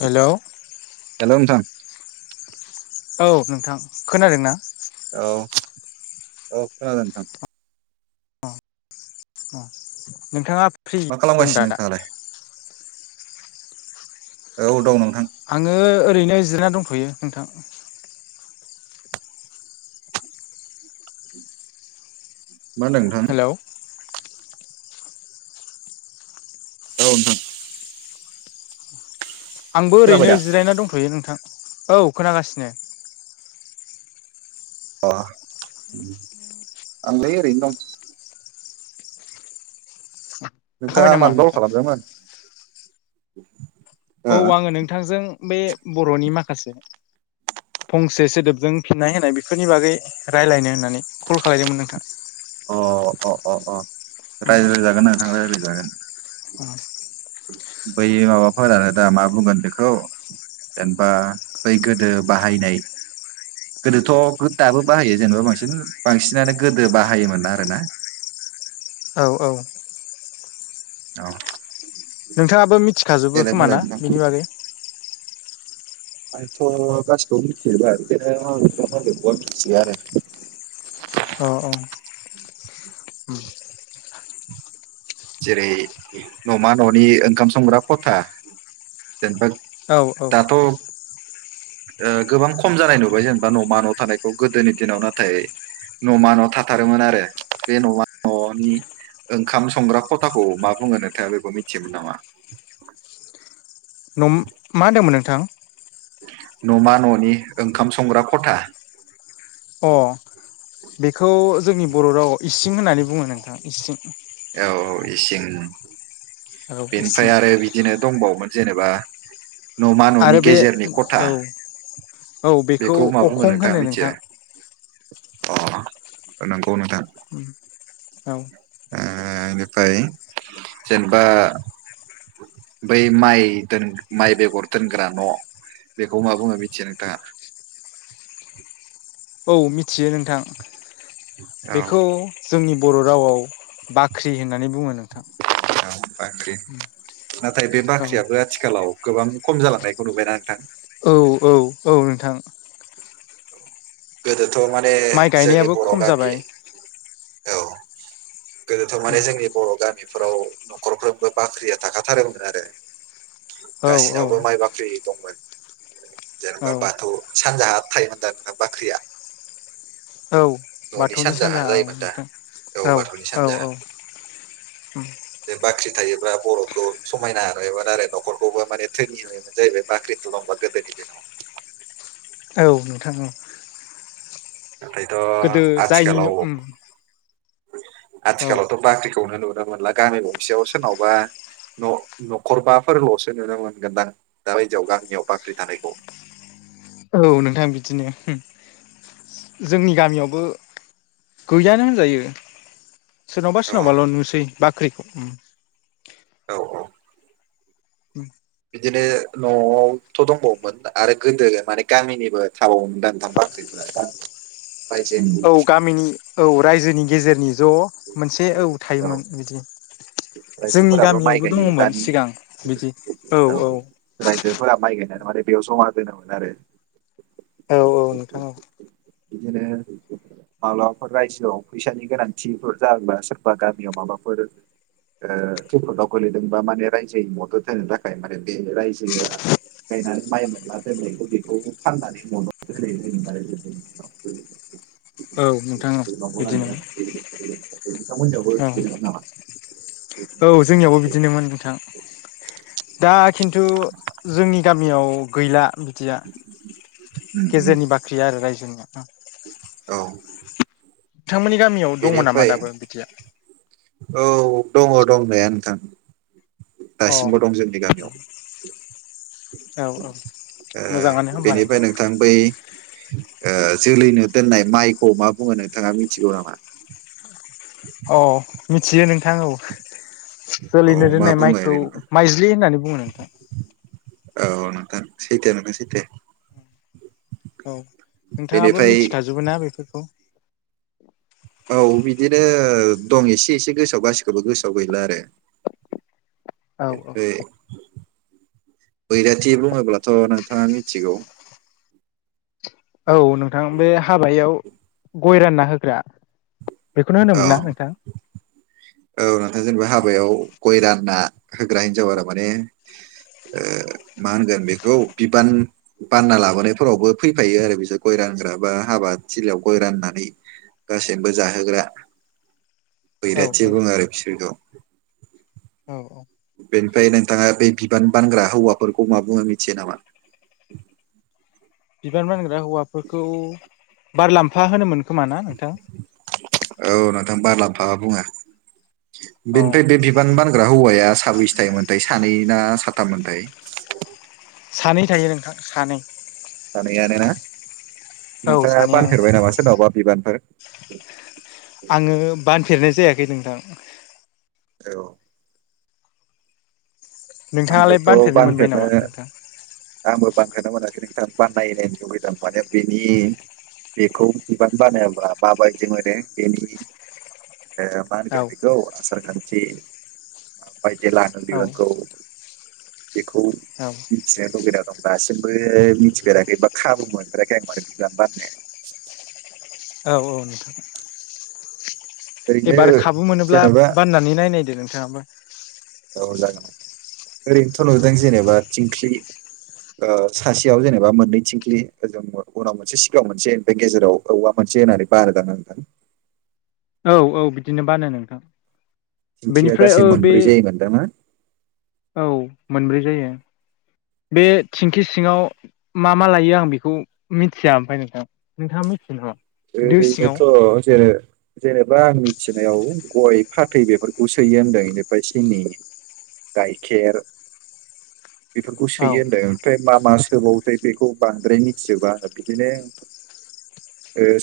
हेल' hello नोंथां औ नोंथां खोनादों ना औ औ खोनादों नोंथां अ अ नोंथाङा फ्रि मा दं दा खालामगासिनो दा नोंथाङालाय औ दं नोंथां आङो ओरैनो जिरना दंथ'यो नोंथां मा नोंथां हेलौ औन आंबो खोनाबाय ओरैनो दा जिरायना दंथ'यो नोंथां औ खोनागासिनो अ आंलै ओरैनो दं जाखांबाय नोंथाङा नामा मानबाव नोंथां खालामदोंमोन हो औ आङो नोंथांजों बे बर'नि माखासे फंसे सोदोबजों फिननाय होनाय बेफोरनि बागै रायज्लायनो होननानै कल खालायदोंमोन नोंथां अ अ अ अ रायज्लायजागोन नोंां रायज्लायजागोन औ बै माबाफोरानो दा मा बुंगोन बेखौ जेनेबा बै गोदो बाहायनाय गोदोथ' दाबो बाहायो जेनेबा बांसिन बांसिनानो गोदो बाहायोमोन न आरोना। औ औ। औ। नोंथाङाबो मिथिखाजोबो देलाय खोमा बुंलाय ना नोंथां बिनि बागै? आंथ' गासिखौबो मिथिजोबबाय बे आ [unintelligible] मिथियो आरो अ औ। [unintelligible] जेरै न'मा न'नि ओंखाम संग्रा खथा जेनेबा औ औ दाथ' गोबां खम जानाय नुबाय जेनेबा न'मा न' थानायखौ गोदोनि दिनाव नाथाय न'मा न' थाथारोमोन आरो बे न'मा न'नि ओंखाम संग्रा खथाखौ मा बुङो नोथाया बेखौ मिथियोमोन नामा? मा होनदोंमोन नोंथां? न'मा न'नि ओंखाम संग्रा खथा अ बेखौ जोंनि बर' रावाव इसिं होननानै बुङो नोंथां इसिं। औ औ इसिं औ बेनिफ्राय इसिं आरो बिदिनो दंबावोमोन। जेनेबा न'मा न'नि आरो बे गेजेरनि खथा औ औ बेखौ मा बुंङो अखं नोंथाङा होनो मिथिया नोंथां अ नोंथ औ। बेनिफ्राय जेनेबा बै माइ द माइ बेगर दोनग्रा न' बेखौ मा बुङो मिथिया नोंथाङा औ मिथियो नोंथां औ बेखौ जोंनि बर' रावाव बाख्रि होन औ बाख्रि नाथाय बे बाख्रियाबो आथिखालाव गोबां खम जालांनायखौ नुबायना नोंथां। औ औ औ नोंथां गोदोथ' माने माइ जोंनि गायनायाबो बर' खम गामि जाबाय औ गोदोथ' माने जोंनि बर' गामिफोराव न'खरफ्रोमबो बाख्रिया थाखाथारोमोन आरो औ औ गाससिनावबो माइ बाख्रि दंमोन औ जेनेबा बाथौ सानजाहा थायोमोन दा नों बाख्रिया औ न'नि बाथौनि सानजाहा सानजा औ जायोमोन दा नोंथां बाथौनि औ सानजाहा औ औ बाख्रि थायोबा बर'खौ समायना होोमोन आरो न'खरखौबो माने ्रेनिंयोन जाहैबाय बाख्रि थुलांबा नि ज न औ नोंथांाव नाथायथ' गोदो जायनिनो आथिखालाव आथिखालावथ' बाख्रिखौनो नुनो मोनला गामि गंसेयाव सोरनावबा न न'खरबाफोरल'सो नुनो मोनगोनदां दा बायदियाव गामियाव बाख्रि थानायखौ औ नोंथां बिदिनो। जोंनि गामियावबो गैयानो होनजायो। सोरनावबा औ सोरनावबाल' नुसै बाख्रिखौ। औ औ उ बिदिनो न'आवथ' दंबावोमोन आरो गोदो माने गामिनिबो थाबावोम दांथाम बाख्रि [unintelligible] औ गामिनि औ रायजोनि गेजेरनि ज' मोनसे औ थायोमोन बिदि जोंनि रायजोफोराबो माइ गामियावबो गायो दङमोन दानि सिगां बिदि औ औ रायजोफोरा माइ गायनानै माने बेयाव जमा दोनोमोन आरो औ औ नोंथां औ। बिदिनो माब्लाबाफोर रायजोआव फैसानि गोनांथिफोर जाब्ला सोरबा गामियाव माबाफोर थख दावख लैदोंबा माने रायजो मदद होनो थाखाय माने बे रायजोआ गायनानै माइ मोनला दोननायखौ बेखौ फाननानै दोननाय जों आरोनाव औ नोंथां औ बिदिनोमोन नोंथांमोननियावबो औ बिदि नामा औ जोंनियावबो बिदिनोमोन नोंथां दा खिन्थु जोंनि गामियाव गैला बिदिया उम उम गेजेरनि बाख्रिया आरो रायजोनिया औ नोंथांमोननि गामियाव दङ नामा बेनिफ्राय दाबो बिदिया औ दङ दंनाया नोंथां अ दासिमबो दं जोंनि गामियाव औ औ मोजाङानो होमबा बेनिफ्राय नोंथां बै जोलैनो दोननाय माइखौ मा बुङो नोंथाङा मिथिगौ नामा अ मिथियो नोंथां औ औ जोलैनो मा दोननाय बुङो माइखौ ओरैनो माइज्लि होननानै बुङो नोंथां औ नोंथां सैथो नोंथां सैथो औ नोंथाङाबो बेनिफ्राय मिथिखाजोबो ना बेफोरखौ औ बिदिनो दं एसे एसे गोसोआव गासिखौबो गोसोआव गैला आरो औ औ बे बैराथि बुङोब्लाथ' नोंथाङा मिथिगौ औ नोंथां बे हाबायाव गय रानना होग्रा बेखौनो औ होनोमोन ना नोंथां औ नोंथां जेनेबा हाबायाव गय रानना होग्रा हिनजाव आरो माने मा होनगोन बेखौ बिबान बानना लाबोनायफोरावबो फैफायो आरो बिसोर गय रानग्रा बा हाबा थिलियाव गय राननानै गासैबो जाहोग्रा औ बैराथि दङ आरो बिसोरखौ औ औ बेनिफ्राय नोंथाङा बे बिबान बानग्रा हौवाफोरखौ मा बुङो मिथियो नामा बिबान बानग्रा हौवाफोरखौ बार लाम्फा होनोमोन खोमा ना नोंथां? औ नोंथां बारलामफा बुंङो बेनिफ्राय बे बिबान बानग्रा हौवाया साबैसे थायोमोनथाय सानै ना स थाम दाय सानै थायो नोंथां सानै सानैयानो ना औ नोंथाङा सानैयानो बानफेरबाय नामा सोरनावबा बिबानफोर आङो बानफेरनाय जायाखै नोंथां औ नोंथाङालाय आंबोथ' मोनबाय बानफेरनो नामा नोंथां? आंबो बानफेरनो मोनाखै बाननाय नायनो लुगैदों आं माने बेनि बेखौ बिबान बानायाब्ला माबायदि मोनो बेनि ए मा औ होनगोन बेखौ आसार खान्थि बायदि लानो औ बिबानखौ बेखौ औ मिथिनो लुुबैना दं दासिमबो मिथिफेराखैबा खाबु मोनफेराखै आं बिबान बाननो औ औ नोंथां ओरैनो एबार खाबु मोनोब्ला जेनेबा बाननानै नायनायदो नोंथाङाबो औ जागोन ओरैनोथ' नुदों जेनेबा थिंख्लि सासेयाव जेनेबा मोननै थिंख्लिओ उनाव मोनसे सिगाङाव मोनसे बे गेजेराव औवा मोनसे बारद न औ औ बिदिनो बानो नोंथां थिंख्लिया बेनिफ्राय गासै औ बे मोनब्रै जायोमोनदां ना औ मोनब्रै जायो बे थिंखि सिङाव मा मा लायो आं बेखौ मिथिया ओमफ्राय नोंथां नोंथाङा मिथियो नामा दो सिङाव ओरैनोथ' ज जेनेबा आंनि फसिनायाव गय फाथै बेफोरखौ सोयो होनदों बेनिफ्राय सिनि गायखार [unintelligible] बेफोरखौ औ सोयो होनदों ओमफ्राय मा मा थोबावथाय बेखौ बांद्राय मिथिजोबा बिदिनो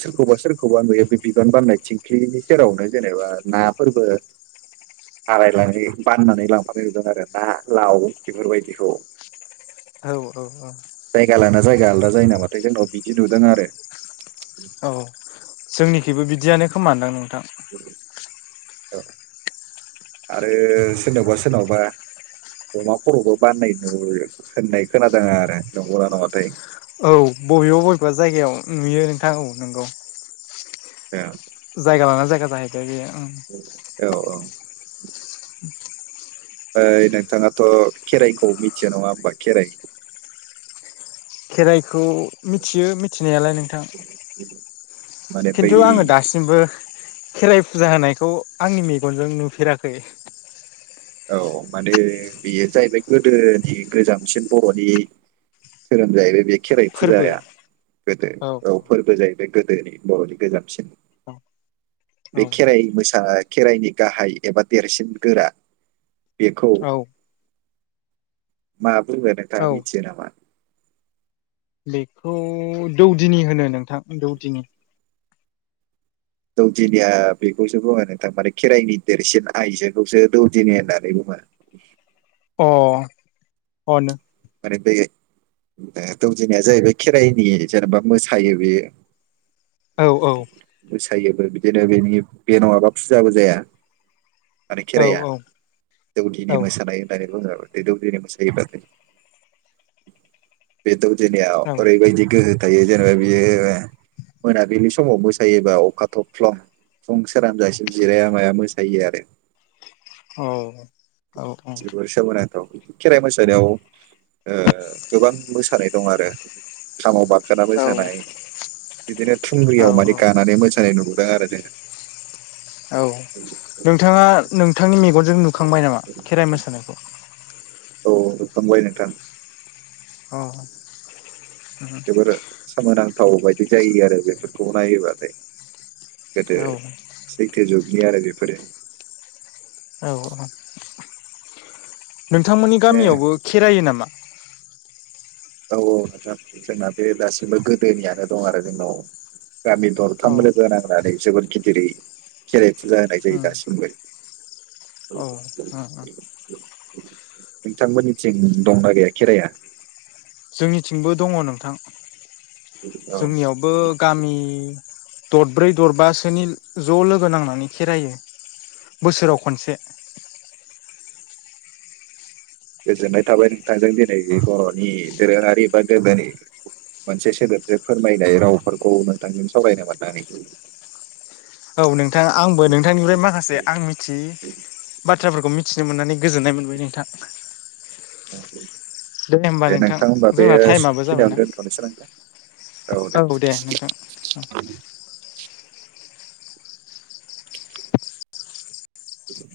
सोरखौबा सोरखौबा नुयो बे बिबान बारनाय थिंख्लिनि सेरावनो जेनेबा नाफोरबो हारायनानै बाननानै लांफानो नुदों आरो ना लाव बेफोरबायदिखौ औ औ औ जायगा लाना जायगा आलादा जायो नामाथाय जोंनाव बिदि नुदों आरो औ जोंनिखिबो बिदियानो खोमदां नोंथां औ आरो सोरनावबा सोरनावबा अमा खर'बो बाननाय होननाय खोनादोंाङा आरो लंगना नङाथाय औ बबेबा बबेबा जायगायाव नुयो नोंथां औ नोंगौ द जायगा लाना जायगा जाह बे औ औ ओइ नोंथाङाथ' खेराइखौ मिथिया नङा होमबा खेराइ खेराइखौ मिथियो मिथिनायालाय नोंथां माने बै खिन्थु आङो दासिमबो खेराइ फुजा होनायखौ आंनि मेगनजों नुफेराखै औ माने बेयो जाहैबाय गोदोनि गोजामसिन बर'नि धोरोम जाहैबाय बे खेराइ फोरबो फुजाया गोदो औ फोरबो जाहैबाय बे गोदोनि बर'नि गोजामसिन बे औ खेराइ मोसा खेराइनि गाहाय एबा देरसिन गोरा बेखौ औ मा बुंुङो औ नोंथाङा मिथियो नामा बेखौ दौदिनि होनो नोंथां दौदिनि दौदिनिया बेखौसो बुङो नोंथांमाने खेराइनि देरसिन आइजोखौसो दौदिनि होननानै बुङो अ अनो माने बे दौजनाया जाहैबाय खेराइनि जेनेबा मोसायो बेयो औ औ फ थायोबो बिदिनो बेनि बे नङाबा फुजाबो जाया माने औ खेराइाया दौदिनि औ मोसानाय होननानै बुङ दौदिनि मोसायोब्लाथाय बेथज न आ औ आरोबाय जग थायो मोनाबिलि समाव मोसायोबा अखा थफ्ल' फुं सोरानजासिम जिराया माया मोसायो आरो औ औ औ जोबोर सोमोनांथाव खेराइ मोसानायाव गोबां मोसानाय दं आरो खामाव बाद ओखाराबो जानाय बिदिनो औ थुंग्रियाव माने गानानै मोसानाय नुबोयो बेङार जे औ नोंथाङाों बिथांांनि मेगनजों नुखांबाय नामा खेराइ मोसानायखौ औ बेखांबाय नोंथां अ जोबोर सोमोनांथाव बायदि जायो आरो बेफोरखौ नायोबाथाय गोदो औ सैत्य जुगनि आरो बेफोरो औ नोंथांमोननि औ गामियावबो खेरायो नामा औ औ नोंथां जोंना बे दासिमबो गोदोनियानो दं आरो जोंनाव। गामि औ दरथाम लोगो नांनानै जोबोद गिदिरै खेरे फुजा होनाय जायो दासिमबो। औ नोंथांमोननिथिं दंना गैया खेराइआ? जोंनिथिंबो दङ नोंथां औ जोंनियावबो गामि दरब्रै दरबासोनि ज' लोगो नांनानै खेरायो। बोसोराव खनसे। गोजोननाय थाबाय नोंथांजों दिनै बर'नि दोरोङारि बा गोदोनि मोनसे सोदोबजों फोरमायनाय रावफोरखौ नोंथांजों सावरायनो मोननानै औ नोंथां आंबो नोंथांनिफ्राय माखासे आं मिथियि बाथ्रा बाथ्राफोरखौ मिथिनो मोननानै गोजोननाय मोनबाय नोंथां। दे होमबा नोंथां जोंना टाइमाबो खिनियावनो जाबायना। दोनथ'नोसै नोंथां औ दे नोंथां। बि